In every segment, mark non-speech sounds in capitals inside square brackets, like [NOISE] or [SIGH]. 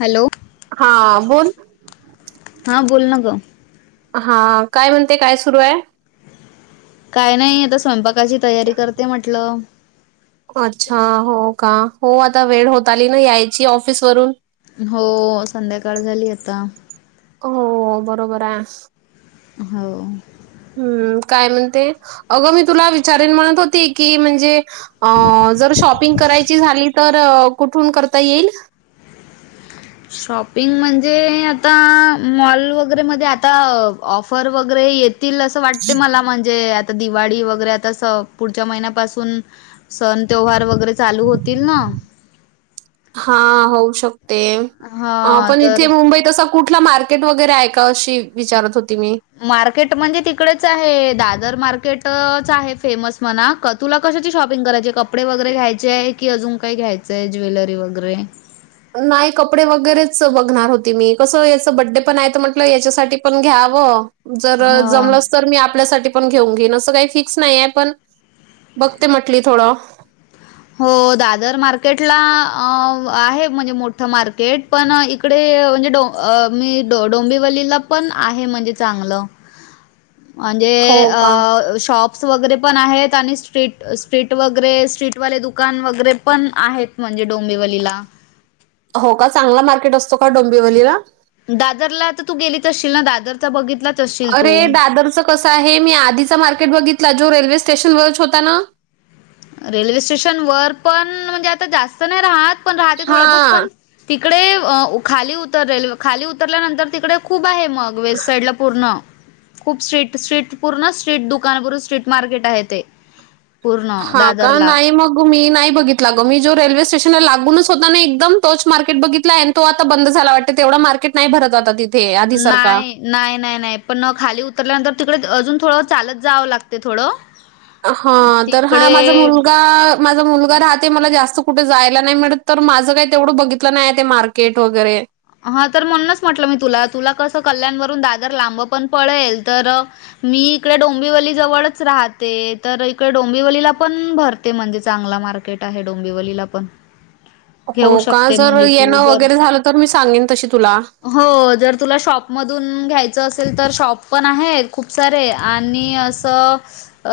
Hello? हा, बोल. हां बोल ना ग हा, काय म्हणते? काय सुरू आहे? काय नाही, आता स्वयंपाकाची तयारी करते म्हटलं! अच्छा! हो का? हो आता वेळ होत आली ना यायची ऑफिस वरून. हो संध्याकाळ झाली आता. हो बरोबर आयस. हो. हम्म काय म्हणते अगं मी तुला विचारेन म्हणत होती की म्हणजे अ जर शॉपिंग करायची झाली तर कुठून करता येईल. शॉपिंग म्हणजे आता मॉल वगैरेमध्ये आता ऑफर वगैरे येत तील असं वाटते मला म्हणजे त दिवाळी वगैरे आता स पुढच्या महिन्यापासून सण तेव्हार वगैरे चालू होतील ना? हा होऊ शकते आ हा पण इथे तर मुंबईत अस. कुठला मार्केट वगैरे आहे का अशी विचारत होती मी. मार्केट म्हणजे तिकडेच आहे दादर मार्केटच आहे फेमस म्हणा क तुला कशाची शॉपिंग करायची कपडे वगैरे घ्यायचेय, आहे की अजून काही घ्यायचें आहे ज्वेलरी वगैरे. नाही कपडे वगैरेच बघणार होते मी कसं याच बड्डे पण आहे तर म्हंटलं याच्यासाठी पण घ्यावं. जर हा. जमलच. तर मी आपल्यासाठी पण घेऊन घेईन असं काही फिक्स नाही आहे पण बघते म्हटली थोडं. हो दादर मार्केटला अ आहे म्हणजे मोठं मार्केट. पण इकडे म्हणजे डोंब अ मी डोंबिवलीला पण आहे म्हणजे चांगलं. म्हणजे हो का? आ शॉप. - प्स वगैरे पण आहेत आणि स्ट्रीट स्ट्रीट वगैरे स्ट्रीटवाले दुकान वगैरे पण आहेत. म्हणजे डोंबिवलीला. हो का चांगला मार्केट असतो का डोंबिवलीला? दादरला आता तू गेलीच असशील ना दादरचा बघितलात अरे दादरचं कसं आहे मी आधीचा मार्केट बघितला जो रेल्वे स्टेशनवरच होता ना? रेल्वे स्टेशन वर पण म्हणजे आता जास्त नाही राहात पण राहते थोडा बहुत हां. पण तिकडे अ उ खाली उतरेल खाली उतरल्यानंतर तिकडे खूप आहे. मग वेस्ट साईड ला पूर्ण? खूप स्ट्रीट स्ट्रीट पूर्ण स्ट्रीट दुकानपूर स्ट्रीट मार्केट आहे ते पूर्ण. हा का दादरला नाही मग. मी नाही बघितला ग मी जो रेल्वे स्टेशनला लागूनच होता ना एकदम तोच मार्केट बघितला तो आता बंद झाला वाटत तेवढा मार्केट नाही भरत आता तिथ नाही. नाही नाही नाही पण खाली उतरल्यानंतर तिकड द अजून थोडं चालत जावं लागते थोडं. हा तर हा माझा तिकडे मुलगा - - माझा मुलगा राहते मला जास्त कुठे जायला नाही मिळत तर माझं काही तेवढं बघितलं नाही ते मार्केट वगैरे. हा तर म्हणूनच म्हटलं मी तुला तुला कस कल्याणवरून दागर लांब पण पडेल तर मी इकडे डोंबिवली जवळच राहते तर इकडे डोंबिवलीला पण भर ते म्हणते चांगला मार्केट आहे डोंबिवलीला पण. हो घेऊ का शकते जर म्हणजे येण तू जर वगैरे झालं तर मी सांगेन तशी तुला. हो जर तुला शॉपमधून घ्यायचं असेल तर शॉप पण आहेत. खूप सारे आणि असं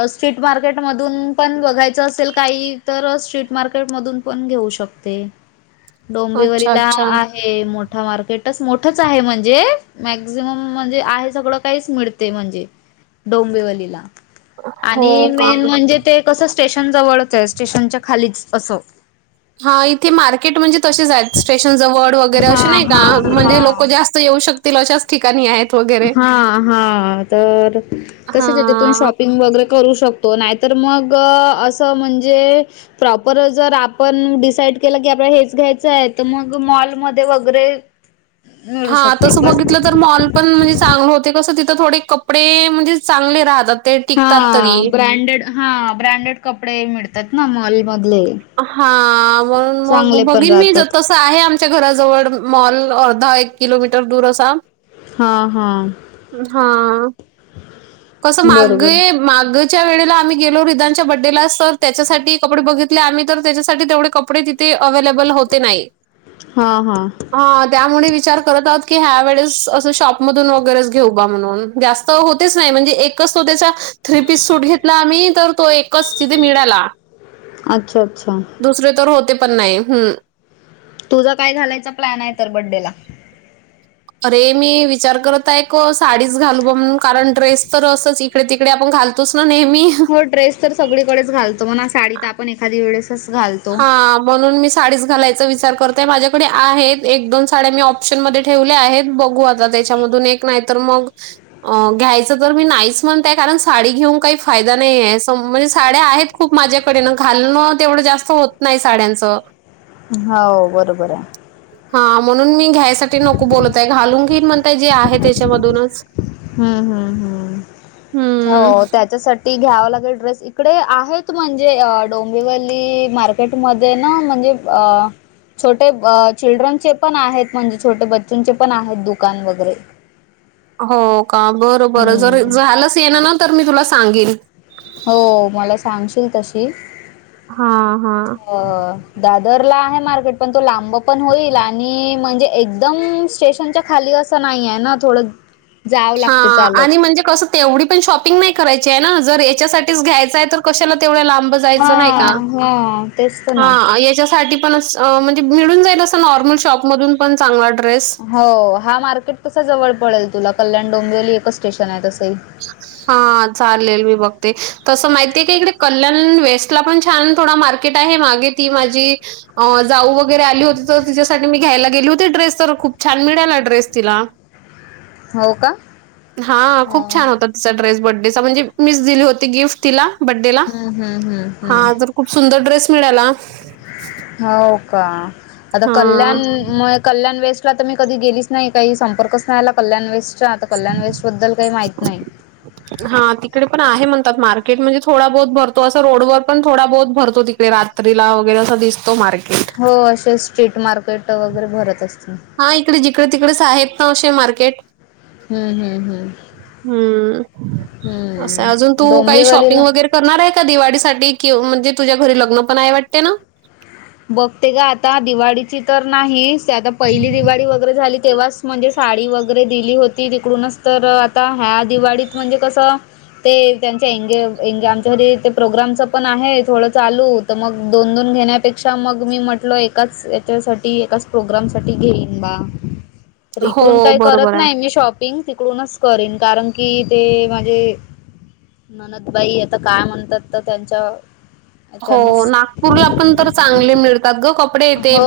अ स्ट्रीट मार्केटमधून पण बघायचं असेल काही तर स्ट्रीट मार्केटमधून पण घेऊ शकतोय. [INAUDIBLE] अच्छा, डोंबिवलीला अच्छा. आहे मोठा मार्केट. तस मोठच आहे म्हणजे मॅक्सीमम म्हणजे आहे सगळं काहीच मिळते म्हणजे डोंबिवलीला. हो आणि का? मेन म्हणजे ते कस स्टेशन जवळच आहे स्टेशनच्या खालीच असं. हा इथे मार्केट म्हणजे? तसेच आहेत स्टेशन वर्ड वगैरे हा असे नाही का हा म्हणजे लोक जास्त येऊ शकत हा हा तर कशी हां. तुम्ही. [UNINTELLIGIBLE] किंग वगैरे करू शकतो नाहीतर मग असं म्हणजे प्रॉपर जर आपण डिसाईड केला की आपल्या हेच घ्यायचं आहे तर मग मॉलमध्ये वगैरे मिळू हा शकते तस बघितलं तर पण मॉल पण म्हणजे चांगलं होते कसं तिथं थोडी कपडे म्हणजे चांगले राहतात. ते हा टिकतात तरी. ब्रँडेड हा ब्रँडेड कपडे मिळतात ना मॉलमधले. हा मग मग बघीन मी ज राहतात आहे आमच्या घराजवळ मॉल अर्धा एक किलोमीटर दूर असा. हा हा हा कस बरोबर मागे मागच्या वेळेला आम्ही गेलो रिदानच्या बर्डेलाच तर त्याच्यासाठी कपडे बघित. आम्ही तर त्याच्यासाठी तेवढे कपडे तिथे अव्लेबल होते नाही. हा हा. हा त्यामुळे विचार करत आहोत की ह्या वेळेस असं शॉपमधून वगैरेच घेऊ बा म्हणून जास्त होतेच नाही म्हणजे एकच तो त्याचा थ्री पीस सूट घेतला आम्ही तर तो एकच तिथे मिळाला. अच्छा अच्छा. दुसरे तर होते पण नाही. तुझा काय घालायचा प्लॅन आहे तर बड्डेला. अरे मी विचार करत आहे साडीच घालू ब म्हून कारण ड्रेस तर असंच. तिकडे तिकडे आपण घालतोच ना नेहमी. पण ड्रे्स तर सगळीकडेच घालतो मग साडी तर आपण एखादी वेळेसच घालतो. हा म्हणून मी साडीच घालायचा विचार करतय माझ्याकडे आहेत एक दोन साड्या मी ऑप्शन मध्ये ठेवल्या आहेत बघू आत्ता. आता त्याच्यामधून एक नाही तर मग. अ घ्यायचं तर मी नाहीच म्हणतय कारण साडी घेऊन काही फायदा नाही आहे म्हणजे साड्या आहेत. खूप माझ्याकडे घालण तेवढं जास्त होत नाही साड्यांचं. हो बरोबर आहे. हा म्हणून मी घ्यायसाठी नको बोलताय घालून घेईन म्हणताय जे आहे त्याच्यामधूनच. हम्म हम् हम् हम्म. हो त्याच्यासाठी. ती घ्याव लागेल ड्रेस इकडे आहेत म्हणजे डोंबिवली मार्केटमध्ये ना म्हणजे. अ. छोटे चिल्ड्रनचे पण आहेत म्हणजे छोटे बच्चूंचे पण आहेत दुकान वगैरे हो का बर बरं जर हम्म झालाच ये ना ना तर मी तुला सांगेल. हो मला सांगशील तशी हां, हां. अ. दादरला आहे मार्केट पण तो लांब पण होईल आणि म्हणजे एकदम स्टेशनच्या खाली असं नाही आहे ना थोडं. जावं हा लागते चालत आणि म्हणजे कस तेवढी पण शॉपिंग नाही करायची आहे ना जर याच्यासाठीच घ्यायचंय तर कशाला तेवढ्या लांब हा जायचं नाही का हा तेच तर ना हा याच्यासाठी पण असं म्हणजे मिळून जाईल अस नॉर्मल शॉपमधून पण चांगला ड्रेस. हो हा मार्केट कसा जवळ पडेल तुला कल्याण डोंबिवली एकच स्टेशन आहे तसंही. ह. हा चालेल मी बघते तसं माहितीये का इकडे कल्याण वेस्ट ला पण छान थोडा मार्केट आहे हे मागे ती माझी हो जाऊ वगैरे आली होती तर तिच्यासाठी मी घ्यायला गेली होती ड्रेस तर खूप छान मिळाला ड्रेस तिला हो का हा हो खूप हम्म तस ड्रेस बर्थडेचा म्हणजे मी तिला दिली होता गिफ्ट बर्थडेला हम्म हम्म हम्म तिला खूप सुंदर ड्रेस मिळाला होव का आता हां, कल्याण म कल्याण वेस्ट ला तर मी कधी गेलीच नाही काही संपर्कच नाही आला कल्याण वेस्ट आता कल्याण वेस्ट बद्दल काही माहित नाही हा तिकडे पण आहे म्हणतात मार्केट म्हणजे थोडा बहुत भरतो असं रोडवर पण थोडा बहुत भरतो तिकडे रात्री रात्रीला वगैरे असा दिसतो मार्केट हो असे स्ट्रीट मार्केट वगैरे भरत असते हा इकडे जिकडे-तिकडे असे आहेत ना असे मार्केट हम्म हम्म हम्म हम्म असं अजून हम्म तू काही शॉपिंग डोंबिवलीला वगेरे करणार आहे का दिवाळीसाठी किंवा म्हणजे तुझ्या घरी लग्न पण आहे वाटते ना बघते ग आता दिवाळीची तर नाहीच आता पहिली दिवाळी वगैरे झाली तेव्हाच म्हणजे साडी वगैरे दिली होती तिकडूनच तर आता ह्या दिवाळीत म्हणजे कसं ते त्यांच्या एनगेज आमच्या घरी ते प्रोग्रामचं पण आहे थोडं चालू तर मग दोन दोन घेण्या पेक्षा मग मी म्हटल एकाच याच्यासाठी एकाच प्रोग्राम साठी घेईन बा तर हो, इकडून काही करत बरोबर आहे. नाही मी शॉपिंग तिकडूनच करीन कारण की ते माझे ननंदबाई आता काय म्हणतात तर त्यांच्या हो याच्यानेच नागपूरला पण तर चांगले मिळतात ग कपडे ते हो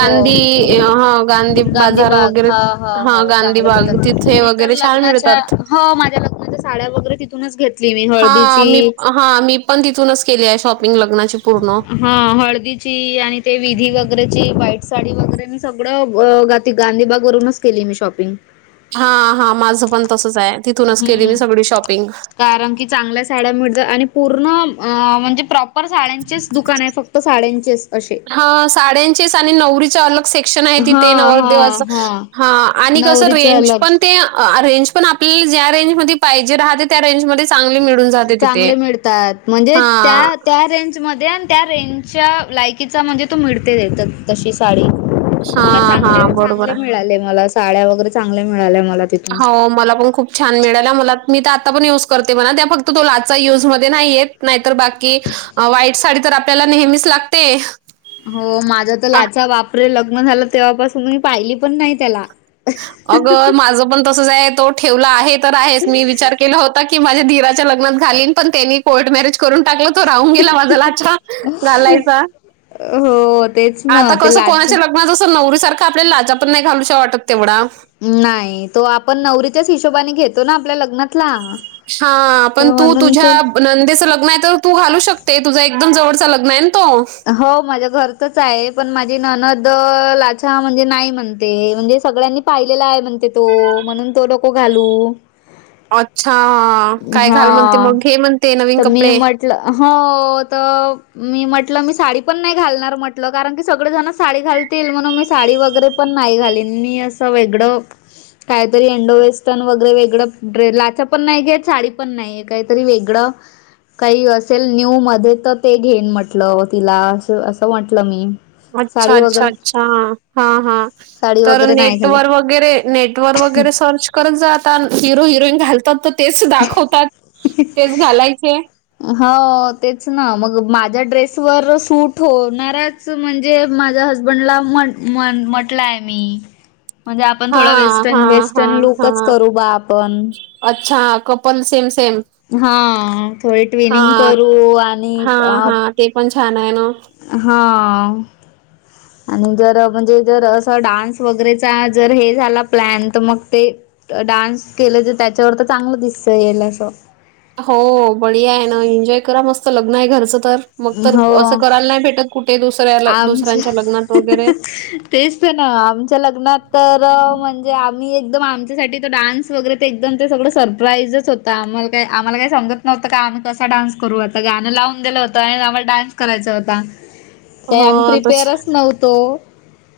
हो अ ह गांधी बाजार गांधीबाग वगैरे हा हा हो गांधी चांगलं बाग म्हणतात तिथे मी तर वगैरे छान लग्नाच्या मिळतात हो माझ्या लग्नाच्या साड्या वगैरे तिथुन च घेतली मी हा मी हळदीची हा मी पण तिथूनच केली आहे शॉपिंग लग्नाची पूर्ण हा हळदीची आणि ते विधी वगैरेची व्हाईट साडी वगैरे सगळं ग गांधीबाग वरूनच केली मी शॉपिंग हा हा माझं पण तसच आहे तिथूनच केली मी हम्म सगळी शॉपिंग कारण की चांगल्या साड्या मिळतात आणि पूर्ण म्हणजे प्रॉपर साड्यांचेच दुकान आहे फक्त फक्त साड्यांचेच असे हा साडे्यांंचीच आणि नवरीचे अलग सेक्शन आहे हा तिथे हा नवरदेवाच हा आणि कस नवरीच रेंज अलग पण ते अ रेंज पण आपली ज्या रेंज मध्ये पाहिजे राहते त्या रेंज मध्ये चांग चांगले मिळतात म्हणजे हां, त्या त्या रेंज मध्ये आणि त्या रेंजच्या लायकीचा म्हणजे तो मिळतो तिथं तशी साडी मला हां, चांगले हां, बरोबर आहे. चांगले मिळाले मला साड्या वगैरे चांगल्या मिळाल्या मला तिथं हो मला पण खूप छान मिळाला मला मी तर आता पण युज करते म्हणा त्या फक्त तो लाचा युज मध्ये नाही येत नाहीतर बाकी वाईट साडी तर आपल्याला नेहमीच लागते हो माझं तर आ, लाचा बापरे लग्न झालं तेव्हापासून मी पाहिली पण नाही त्याला अगं माझ पण तसच आहे तो ठेवला आहे तर आहे मी विचार केला होता की की माझ्या दीराच्या लग्नात घालीन पण त्यांनी कोर्ट मॅरेज करून टाकला तो, राहून गेला माझा लाचा घालायचा. हो तेच ना आता ते कसं लाच कोणाच्या लग्नात जसं नवरी सारखा, आपल्याला लाचा पण नाही घालूश वाटत तेवढा नाही, तो आपण नवरीच्याच हिशोबाने घेतोना आपल्या लग्नातला. हा, पण तर तू म्हणून ते तुझ्या नंदेचं लग्न आहे तर, तू घालू शकते, तुझा एकदम जवळच लग्न आहे ना तो. हो, माझ्या घरचच आहे, पण माझी ननद लाचा म्हणजे नाही म्हणते, म्हणजे सगळ्यांनी पाहिलेला आहे म्हणते तो, म्हणून तो नको घालू. अच्छा! काय घाल म्हणते हा मग? घे म्हणते नवीन तर मी कपडे म्हटलं हो, त मी म्हटल म्हटलं मी साडी पण नाही घालणार म्हटलं, कारण की सगळे जण साडी घालतील, म्हणून मी साडी वगैर पण नाही घालीन, मी असं वेगड काहीतरी इंडो वेस्टर्न वगैरे वेगळं, ड्रेस लाच पण नाही की साडी पण नाही काहीतरी वेगळं, काही असेल न्यू मध्ये तर ते घेन म्हट म्हट तिला असं म्हटलं मी अच्छा, साडी अच्छा, वगैरे अच्छा! हा हा, साडी तर वगैरे नाही नेटवर् घालत वगैरे नेटवर वगैरे सर्च करत जा, आता हिरो हिरोईन घालतात तेच दाखवतात, तेच घालायचे. हो, तेच ना, मग माझ्या ड्रेसवरर सूट होणारच म्हणजे जे माझ्या हसबंडला [UNINTELLIGIBLE] म्हटलंय मी म्हणजे आपण थोडा हां, वेस्टर्न, हां, वेस्टर्न हां, लुकच हां. करू बा आपण. अच्छा! क पण सेम सेम, हा थोडी हा, ट्विनिंग करू आणि हा अ हा. ते पण छान आहे ना. हा. [INAUDIBLE] आणि जर, म्हणजे जर, असं डान्स वगैरेचा जर हे झाला प्लॅन तर मग ते डान्स केलं तर त्याच्यावर तर चांगलं दिसेल अस हो, बडिया आहे ना, एन्जॉय करा मस्त लग्न आहे घरचं तर, मग तर हो असं करायला नाही भेटत कुठे दुसऱ्या दुसऱ्यांच्या लग्नात आमच्या वगैरे तेच ते ना, आमच्या लग्नात तर म्हणजे आम्ही एकदम आमच्यासाठीत डान्स वगैरे ते एकदम ते सगळं सरप्राईजच होता, आम्हाला काय आम्हा काय समजत नव्हतं का आम्ही कसा डान्स करू गाणं लावून दिलं होतं, आणि आम्हाला डान्स करायचा होता. काही आम्ही हा, तच प्रिपेअरच नव्हतो.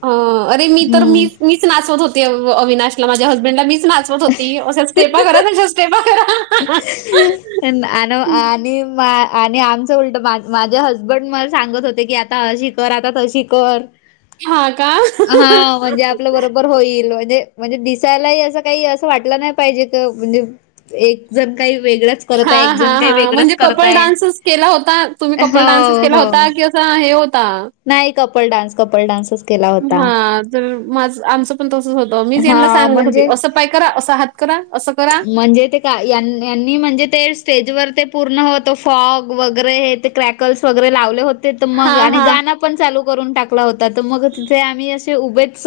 हा अरे मी तर मी हम्म. मी मीच नाचवत होती अविनाशला, माझ्या हसबंडला, मीच नाचवत होती, अशा स्टेपा करा, तशा स्टेपा करा. आन आणि आणि आमचं उलट माझे हसबंड मला सांगत होते की आता अ तर आता तशी कर, हां का? हा म्हणजे आपल बरोबर होईल, म्हणजे म्हणजे दिसायलाही असं काही असं वाटलं नाही पाहिजे, म्हणजे एक जण काही वेगळंच हा करताय एक हा जण काही हां, वेगळंच म्हणजे कपल करताय डान्सच केला होता, तुम्ही कपल डान्सच हो केला हो होता कि हे होता नाही कपल डान्स, कपल डान्सच केला होता हा, तर माझ आमचं पण तसच होतं, मीच यांना हा सांगत होती, म्हणजे असं पाय करा असं ह करा, असं करा या -यांनी म्हणजे ते स्टेजवर ते पूर्ण तो फॉग वगैरे ते क्रॅक वगैरे लावले होते तर मग हां, आणि हां. गान पण चालू करून टाकला होता तर मग तिथे आम्ही असे उभेच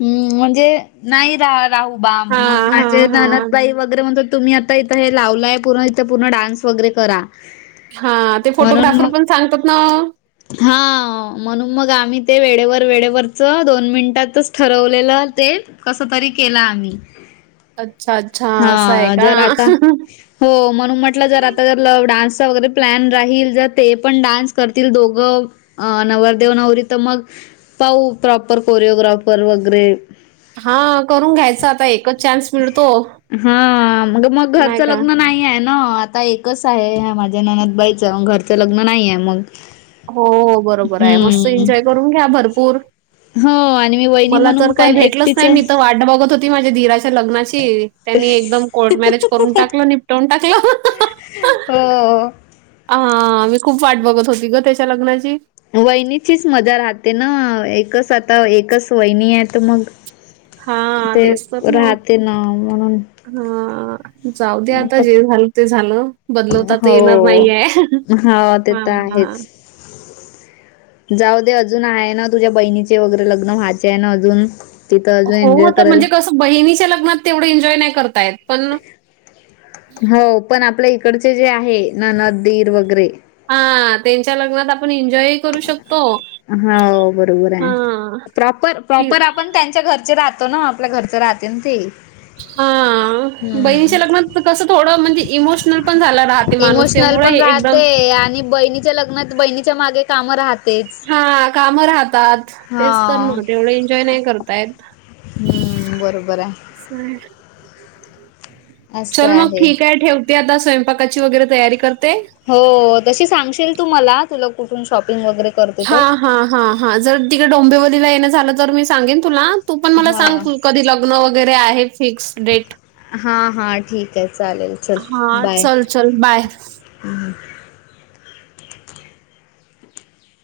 हम् म्हणजे नाही रा- राह उभा मग हां, माझे हां, हां. ननदबाई वगैरे म्हणत हो तुम्ही आता इथं हे लावलंय पूर्ण हित पूर्ण डान्स वगैरे करा. हा ते म्हणून फोटोग्राफर मग पण सांगतात ना ओ. हा म्हणून मग आम्ही ते वेळेवर वेळेवरच दोन मिनिटातच ठरवलेलं ते. कस तरी केला आम्ही. अच्छा अच्छा असं हाय हा का? जर आता हो म्हणून म्हटलं जर आता जर ल- डान्सचा वगैरे प्लॅन राहील जर ते पण डान्स कर तील दोघं अ- नवरदेव नवर तर मग पाऊ प्रॉपर कोरिओग्राफर वगैरे. हा करून घ्यायच आता एकच चान्स मिळतो. हा मग नाही घरचं का? लग्न नाही याय ना आता एक कसं आहे ह्या माझ्या ननंद बाईचं घरचं लग्न नाहीया मग हो बरोबर हाय मस्त हम्म एन्जॉय करून घ्या भरपूर. हो आणि मी वहिनी मला तर म्हणून काही पण भेटलच एकटीच नाही मी तर आहे वाट बघत होती माझ्या दिरा लग्नाची त्यांनी एकदम कोर्ट मॅरेज करून टाकलं निपटवून टाकलं. हो. आ -मी खूप वाट बघत होती ग त्याच्या लग्नाची. वहिनीचीच मजा राहते ना एकच आता एकच वहिनी आहेत मग. हां, ते राहते ना म्हणून. हा. जाऊद्या आता जे झालं ते झालं बदलवता तर येणार हो नाहीये. हा ते हां, तर आहेच. [INAUDIBLE] जाऊदे अजून आहे ना तुझ्या बहिणीचे वगैरे लग्न व्हायचे आहे ना अजून? तिथं अजून हो, एन्जॉय तर करायला म्हणजे कसं बहिणीच्या लग्नात तेवढं एन्जॉय नाय करता येत पणं हो पण आपल्या इकडचे जे आहे ननंद दीर वगैरे हा त्यांच्या लग्नात आपण एन्जॉय अ- हो बरोबर हाय, हां. प्रॉपर ती प्रॉपर आपण त्यांच्या घरचे राहतो ना आपल्या घरचे राहतेना ते. हा हम्म बहिणीच्या लग्नात कस थोडं म्हणजे इमोशनल पण झाला राहते माणूस इमोशनल तेवढं पण हे एकदम राहते आणि बहिणीच्या लग्नात बहिणीच्या मागे कामं राहते. हा काम राहतात तेच तर ना तेवढे एन्जॉय नाय करता येत. हम्म बरोबर हाय. चलं असं चल मग आहे. ठीकं हाय ठेव ते आता स्वयंपाकाची वगैरे तयारी करते. हो तशी सांगशील तू मला तुला कुठून शॉपिंग वगैरे करते हा तर. हा हा हा जर तिकडे डोंबिवलीला येणं झालं तर मी सांगेन तुला तू पण मला सांग हा कधी लग्न वगैरे आहेत फिक्स. डेट. हा हा ठीकाय चालेल चलं बाय. चलं बाय.